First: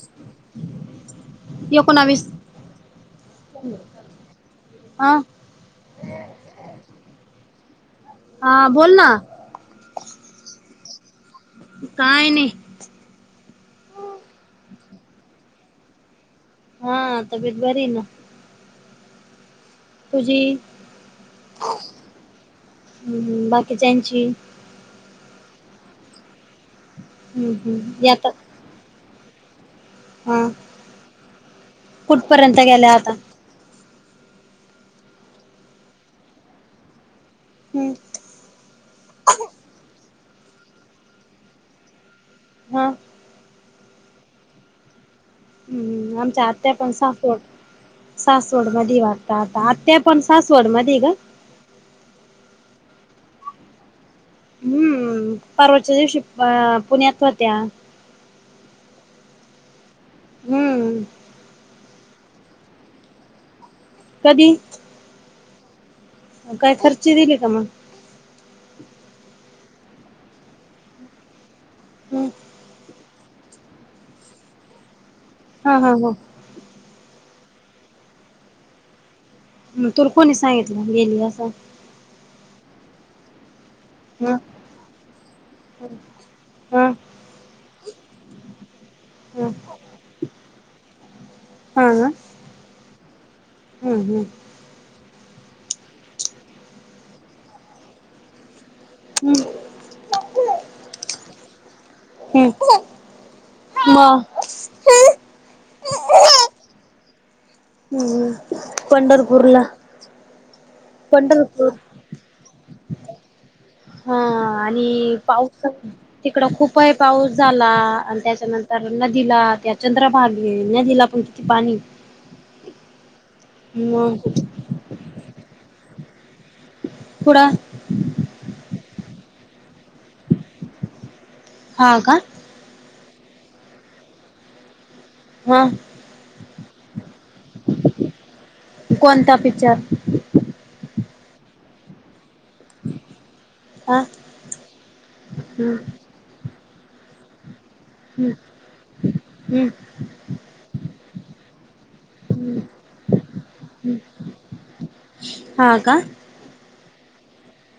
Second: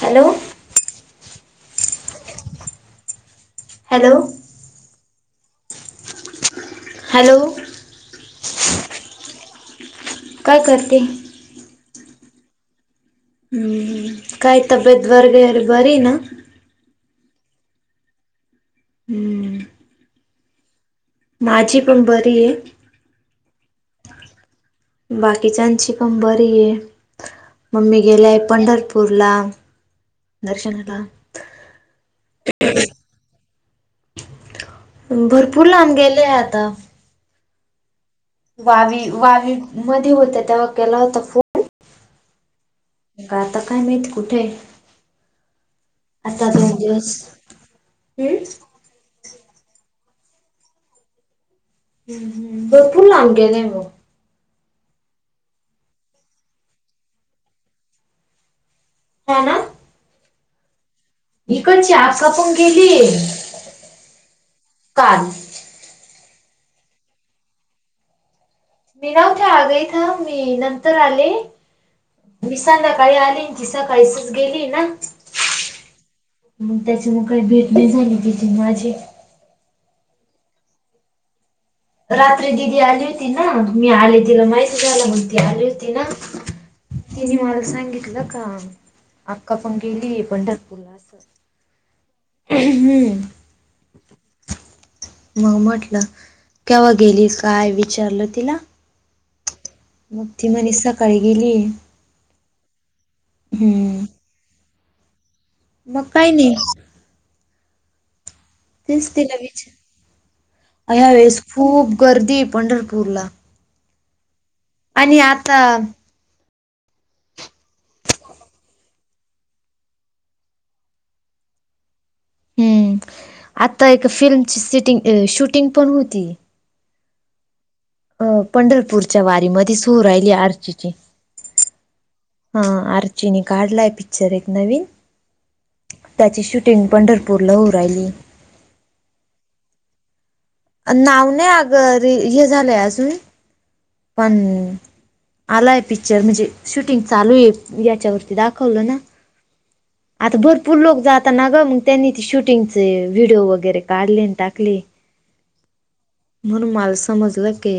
Hello. एकोणावीस hello हा. Hello. हा बोल ना. काय करते. काय नाही. हम्म हम्म, काय तब्येत वर्गर बरी हाय ना? हां, तब्येत बरी ना. अं. तुझी माझी पण बरी ये. हं हं बाकीच्यांची? बाकीच्यांची पण बरी आहे. हम्म ममी हम्म गेली यात आहे पंढर पूरला हा दर्शनला. कुठपर्यंत गेल्या आता? भरपूर लांब गेले आता. हम्म. वावी वावी मध्ये होत तेव्हा केला होता फोन. हा. का आता काय माहित, कुठे आहे. हम् आमच्या आता आत्या दोन पण दिवस सासवड हम्म? सासवड. मध वाटता आता आत्या पण सासवड मधी ग. भरपूर लांब आहे ना ग हम्म, परवाच्या दिवशी पुण्यात होत्या. हा ना. हम्म. मीकणची आक्का पणं गेली. कधी? काल. काय खर्ची दिली का मग? मी नव्हते आग इथं मी नंतर आले. हम्म. मी संध्याकाळी आली, आन ती सकाळीचच गेली ना. हा हा हा. मग त्याची मग काही भेट नाही झाली तिची माझी. तूर कोणी सांगितलं गेली असं. रात्री दिदी आली हो तिला मी आले ह तिला माहिती झालं म्हणत्या, ते आले होते ना. ह तीनी मला सांगितलं का, ह अक्का पण गेलीय पंढरपूरला असं. हा हम्म हम्म. मग म्हटलं. केव्हा गेलीस काय विचारलं तिला? हम्म. मग ती म्हणी सकाळी गेली आहे. हम्म. हम्म. हां. मग काय नाही. हम्. तेच तिला विचार हया वेळेस पंढरपूर खूप गर्दी पंढरपूरला. हा आणि पाऊसच तिकड खूपही पाऊस झाला आणि त्याच्यानंतर नदीला त्या चंद्रभागेल नदीला पूर पाणी. हम्म आता मग फिल्मची सिटिंग अ शूटिंग पण होती. कुडा. अं पंढरपूरच्या वारीमध्ये सू राहिली आरचेची. हा का. हा आर्चीने काढलाय पिक्चर एक नवीन. हा. त्याची शूटिंग पंढरपूरला होऊ राहिली. कोणता पिक्चर. नाव नाही आगं रील, हे झालंय अजून. हा पण हम्म आलाय पिक्चर, म्हणजे शूटिंग चालू ये. याच्यावरती दाखवलं ना. हम्. आता भरपूर लोक जाताना ग मग त्यांनी ते हम्म शुटिंगचे व्हिडिओ वगैरे हम्म काढले आणि टाकले. हा का? म्हणून मल समजलं के.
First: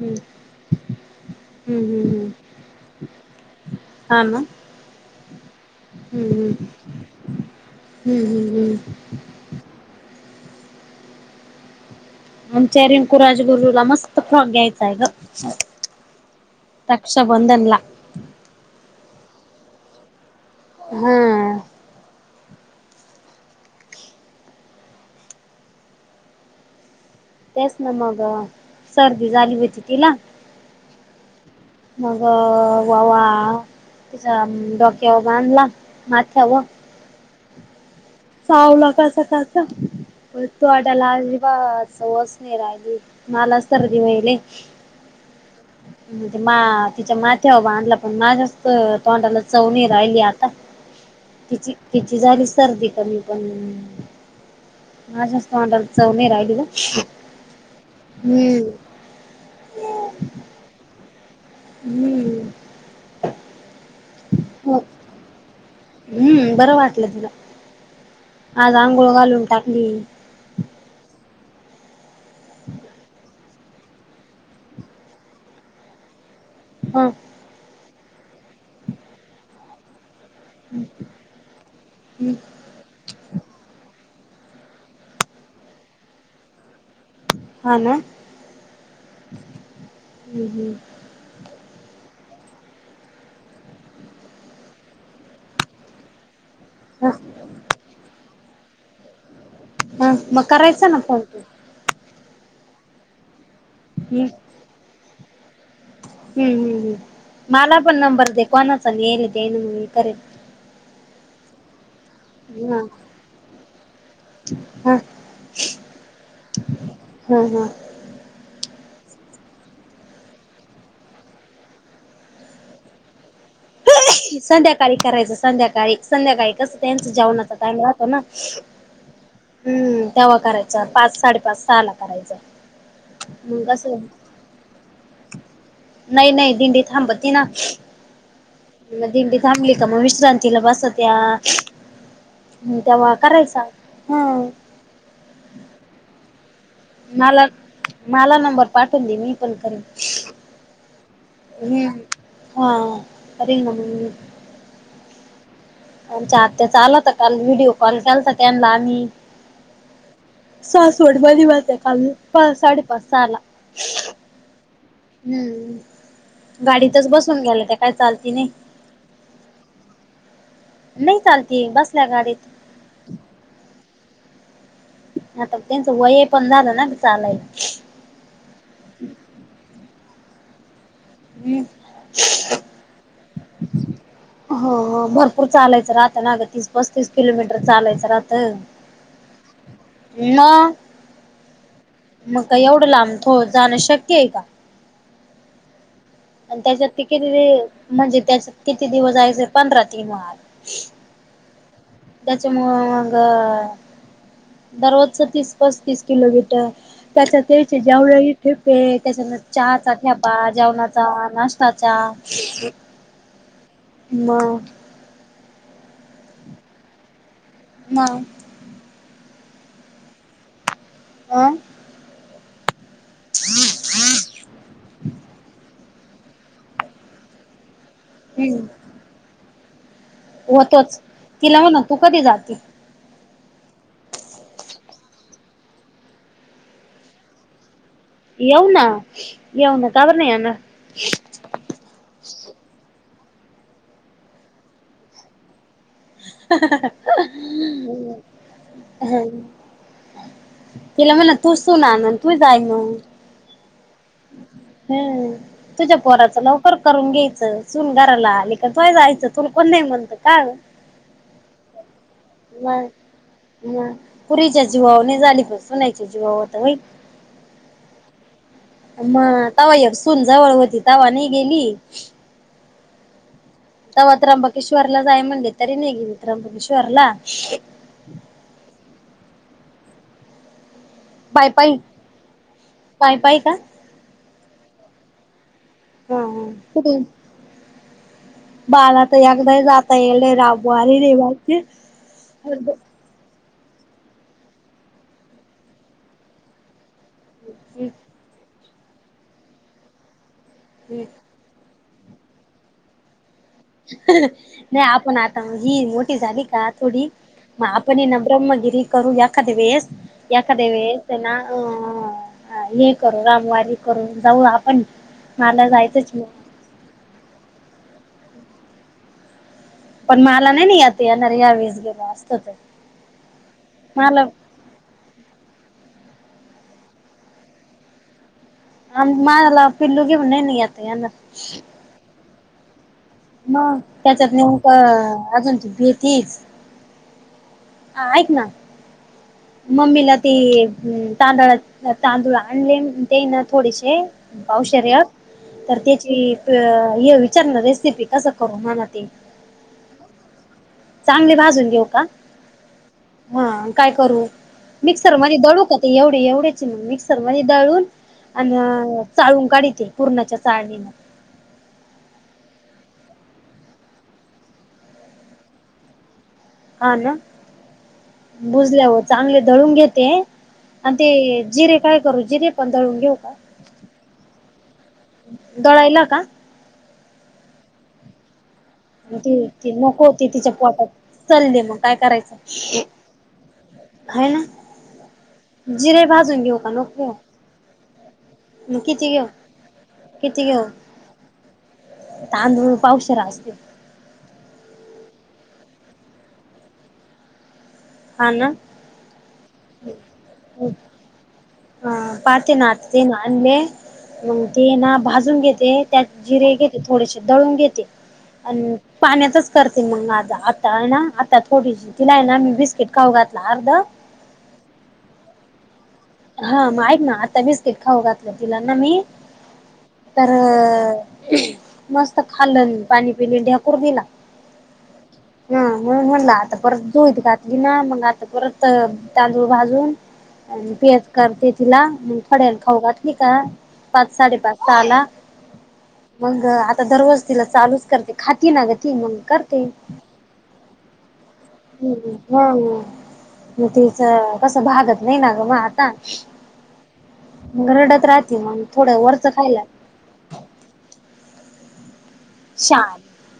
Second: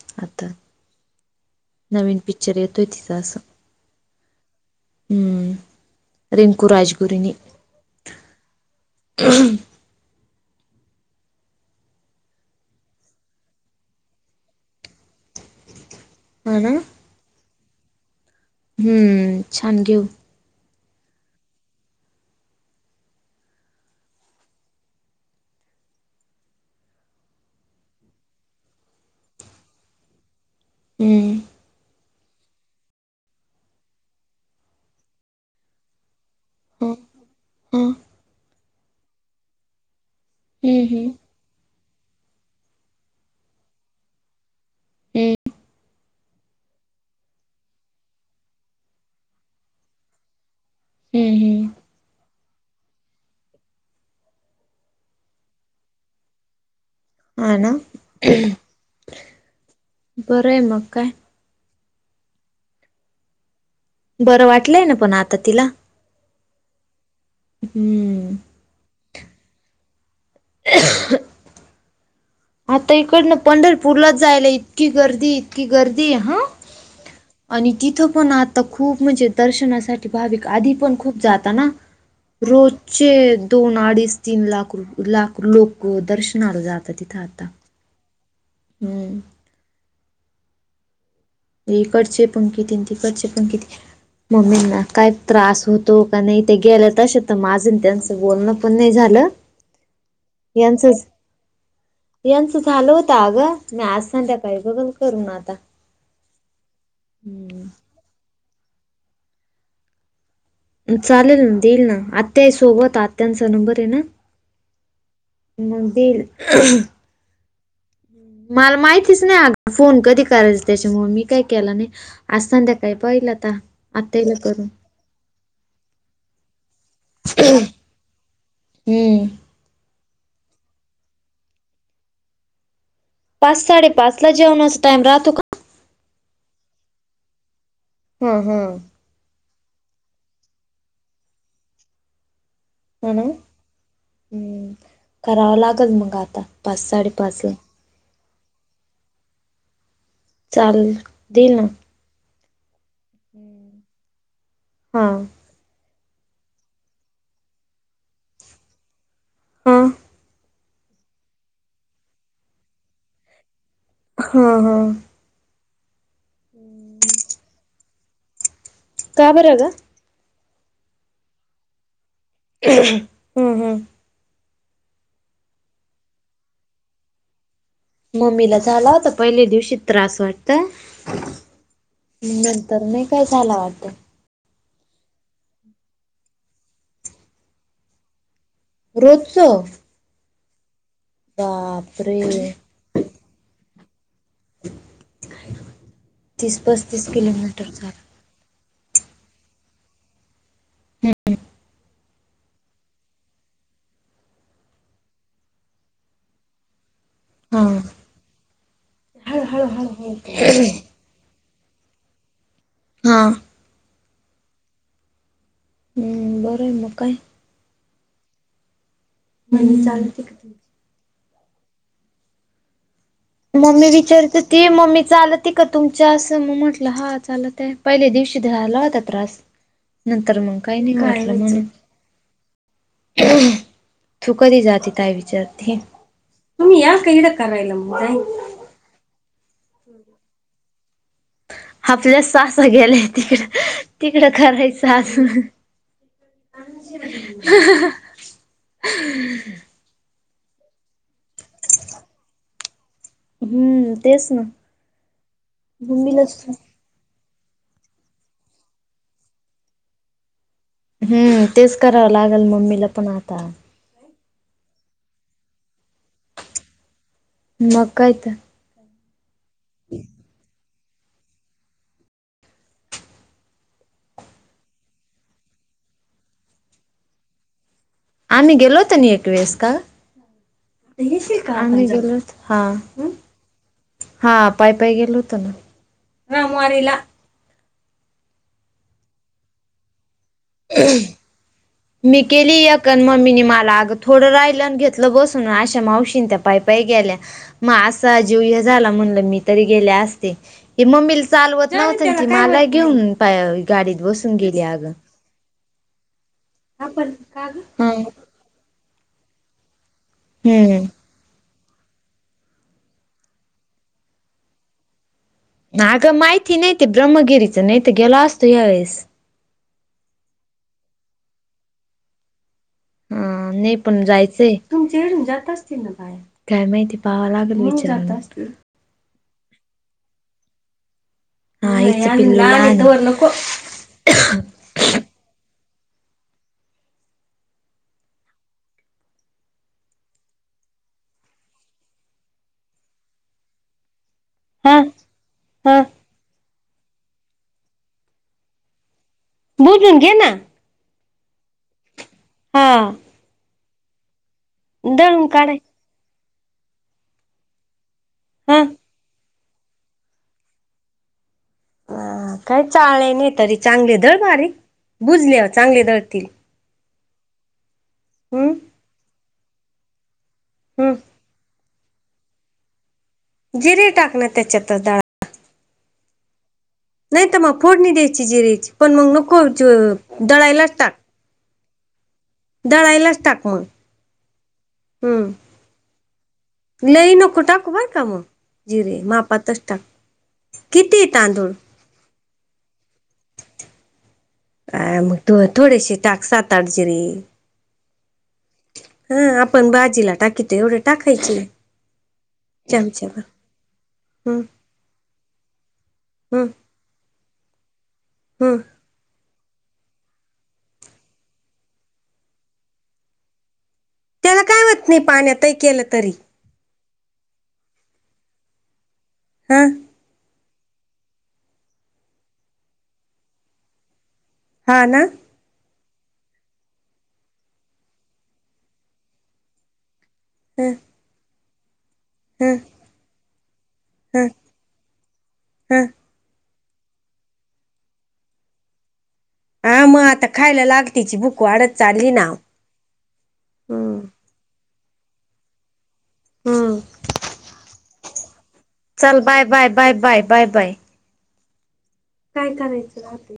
हम्म. हम्म हम्म नवीन हम्म पिक्चर येतोय तिचं असं. हा हम् हम् हम्म रिंकू राजगुरूने हम्म हम्म हम्म. [unintelligible] आमच्या रिंकू राजगुरूला मस्त फोग घ्यायचाय गं. ह ना. रक्षाबंधनला. हम्म, छान जेव. हा. तेच ना म गं सर्दी झाली. होती तिला, हम्म. मग ववा. तिचा डोक्यावर बांधला माथ्यावर. ह ह. सावला का सकाळचं हम्म तोंडाला हम्म [unintelligible] आज संवासिनी राहिली, मलाच तर देऊन राहिले. ह. मा तिच्या माथ्यावर बांधला पण, माझ्याच तोंडाला चव नयी राहिली आता. हम्म हम्म. ची तिची झाली सर्दी. आता मी पण माझ्याच, तोंडाला चव नाही राहिली गं. है ना बरं आहे, मग काय. हम्म. बरं हो वाटलंय ना, पण आता तिला. हम्म बरं वाटलं तीला. हम. आज आंघोळ घालून टाकली. आता इकडन पंढरपूरलाच जायला, इतकी गर्दी इतकी गर्दी हां. आ.. आणि तिथं, पण आता खूप म्हणजे दर्शनासाठी. भाविक आधी पण, खूप जाता ना रोज. चे दोन अडीच तीन लाख रुप लाख लोक दर्शनाला जातात तिथं आता. हा ना. हम्म. हम्म हम्म. इकडचे पण किती तिकडचे, पण किती मम्मींना काय त्रास होतं. तो कणी ते गेला ह तश, तर माझं त्यांचं बोलणं पण नाही झालं. हा मग करायचा ना यांचंच फोन तू. यांचं झालं होत अगं, मी आज हम्म हम्म संध्याकाळी बघल करू ना आता. हम्म हम् हम्. ह्. मला पण नंबर दे, कोणाच येण देण मी करेन. चालेल मग देईल ना आत्या आहे हा सोबत आत्यांचा नंबर येना. हा मंग देईल. हा हा. मला माहितीच नाही अगं फोन कधी करायचा, त्याच्यामुळं मी काय केला नाही. आज संध्याकाळी पाहिलं आता, आता हे. संध्याकाळी करायचं संध्याकाळी, संध्याकाळी कसं त्यांच जेवणाचा टाइम राहत ना. हम्म. हम्म तवा करायचं, पाच साडेपाच सहाला करायचं. पाच साडेपाचला जेवणाचं टाइम राहतो का? नाही नाही, दिंडी थांबती ना. हां हां. मग दिंडी थांबली का, मग विश्रांतीला बसत या. हं हा तेव्हा ना करायचा. हम्म. करावं लागल मग आता. पाच साडेपाच मला ला मला नंबर पाठवून दे, मी पण करेन. चाल देईल ना हम हा करेल ना मी. हा. आमच्या आत्या चालत काल व्हिडिओ कॉल केलता त्यांनला आम्ही. हां. सासवड मधी गेलते, काल मी साडेपाच सहाला. हा हा. हम्म गाडीतच बसून घ्याला त्या काय चालती नाही. का बरं आहे गं? नाही चालती बसल्या गाडीत. हम्म हम्म. आता त्यांचं वय हायपण झालं ना ग चालाय. मम्मीला झाला होता पहिले दिवशी त्रास वाट तर, हम्म नंतर नाही काय झाला वाटतं. हा हा भरपूर चालायचं राहत ना गं तीस पस्तीस किलोमीटर चालायचं राहतं. रोजचं? नॉ, मग बापरे काय एवढं लांब तो जाणं शक्य हाय का? तीस आणि त्याच्यात ते पस्तीस किती किलोमीटर चाल म्हणजे त्याच्यात किती दिवस जायचे पंधरा तीन वार. हम्म. त्याच्यामुळं मग दररोजचं तीस पस्तीस किलोमीटर त्याच्या हा तेचे जेवळही ठेपे त्याच्यान चहाचा ठेपा हा जेवणात चा नाश्ता चहा? [unintelligible] हां. मग. हम्म बरं हाय मग काय? मग. हम्म चालतंय की. आं. मम्मी विचारत हुती मम्मी चालती का तुमच्यास? मग म्हटलं, हा चालत आहे. पहिल्या दिवशी हम्म धयाला होता त्रास नंतर मग काही नाही होतोच वाटलं तिला म्हणून. म्हणा तू कधी जाते [inaudible] तु कधी जाते ताई विचारते तुम्ही या कइड करायला मग काय येऊना, येऊना का बरं नाही येणार? आपल्या सासर गेल्याय तिकडं तिकडं खरायचा असं. हम्म. तिला म्हणा तूच सून आन तूच आई हो. हम्म तेच ना. हम्म, तुझ्या पोराच मम्मीलाच लवकर करून घ्यायचं सुन गाराला आली का तोय जायचं तुल कोण नाही म्हणतं का. हम्म तेच करावं लागेल मम्मीला पण आता. हा. पुरीच्या जीवावर नाय झाली पण सुन्याच्या जीवावर होत व्हय? मग काय तर? मग तवा एक सून जवळ होती. तवा नाही गेली. तेव्हा त्र्यंबकेश्वरला जाय म्हणले तरी नाही गेली त्र्यंबकेश्वरला. आम्ही गेलोत नि एक वेळेस का? [unintelligible] पाय पायी हा पाय पायी का हा पाय पाय गेलो होत ना हा हा रामवारीला. कुठून बाला तर एकदा जाता येलय राबोरी रवाची मी केेलीया क मम्मीनी मला अग थोडं राहिलं आणि घेतलं बसून आशा मावशीं त्या पायपाय गेल्या. मग हम्म असा जीव हे झाला म्हणल मी तरी गेले असते ते हम्म मम्मीला. चालवत नव्हत त मला घेऊन पा नाही आपण आत ही मोठी झाली का थोडी आपण का गं? मग हा आपण ना ब्रह्मगिरी करू एखाद वेळेस. एखाद्या वेळे हम्म त्यां ना अ हे करू रामवारी करून जाऊ आपण. मला ना जायचंच अगं माहिती मग नाही ते ब्रह्मगिरीच नाही तर गेला असतो यावेेळेस. पण मला नाही नाही आता येणार या वेळेस गेलो असतोयत. हा नाही पण जायचंय तुमचे येडून जात असते ना बाय काय माहिती पाहावा लागल मीच जात असते. आम मला पिल्लू घेऊन नाही न येणार. हीच पिल्लू लहान आहे तोवर नको. मग त्याच्यात नेमक अजून ती भेतीच. हा? ऐक ना मम्मीला ती तांदळाची. तांदूळ आण आणलेम देना थोडेसे हा पावशर तर हा त्याची हे विचारण रेसिपी कसं करू म्हना ते? बोलून घे ना चांगले भाजून घेऊ का? हां हा काय करू मिक्सर दळून मध्ये काढाय दळू का? ते एवढे एवढ्याचे मग मिक्सर मध्ये दळून हा आणि चाळून काढीती पूराच्या चाळणींन. ह काही चाळले नाही तरी चांगले दळ बारीक बुजल्यावर चांगले दळतील. हा ना हम्म बुजल्यावर चांगले दळून घेते. आणि हम्म ते जिरे काय करू जिरे दळून घेऊ का? जिरे टाक ना त्याच्यात आता. दळायला का? नाही तर मग फोडणी द्यायची जिरेची पण मग नको दडळायलाच टाक. चालले मग काय करायचं दळायलाच टाक मग. खाय हम्म ना जिरे भाजून घेऊ का नको? लई नको टाकू बर का मग घेऊ मग जिरे किती घेऊ मापातच टाक किती घेऊ किती आहे तांदूळ. तांदूळ पावशेर असते. अ मग तू थोडेशी टाक सात, आठ जिरे हा ना हा आपण भाजीला टाकीतो एवढे टाकायचे हा पाहते ना ते चमच्याभर आनाले मग हम्म ते ना भाजून घेते त्यात हम्म जिरे घेते. ते थोडेसे दळून घेते हम्म आणि पाण्यातच करते मंग आता. आता आहे ना आता थोडीशी तिला आहे. ना मी बी टिकाव घातल अर्ध. त्याला काय होत नाही पाण्यातही केलं तरी. हा मग ऐक ना, आता बिस्किट खाऊ घातलं तिला ना मी. हा तर मस्त खाल्लं पाणी अन पिले ढेकूर दिला. हा ना. हा म्हणुन म्हणलं आता परत जोईत घातली ना मग आता परत ता तांदूळ भाजून [inaudible] आणि पेत करते तिला म ह थड्याला खाऊ घातली का पाच ह साडेपाच पाला ह मग आता दरवाज तिला चालूच करते खाती ना गं ती मग कर. हा मग आता खायला लाग तिची भूक वाढत चाली ना. [unintelligible] म तिच हम्म कसं भागात नाही ना ग म आता. हम्म. रडत राहती मग. थोडं चल वरचं बाय खायला bye bye bye bye bye. काय करायचं शान राहुदे.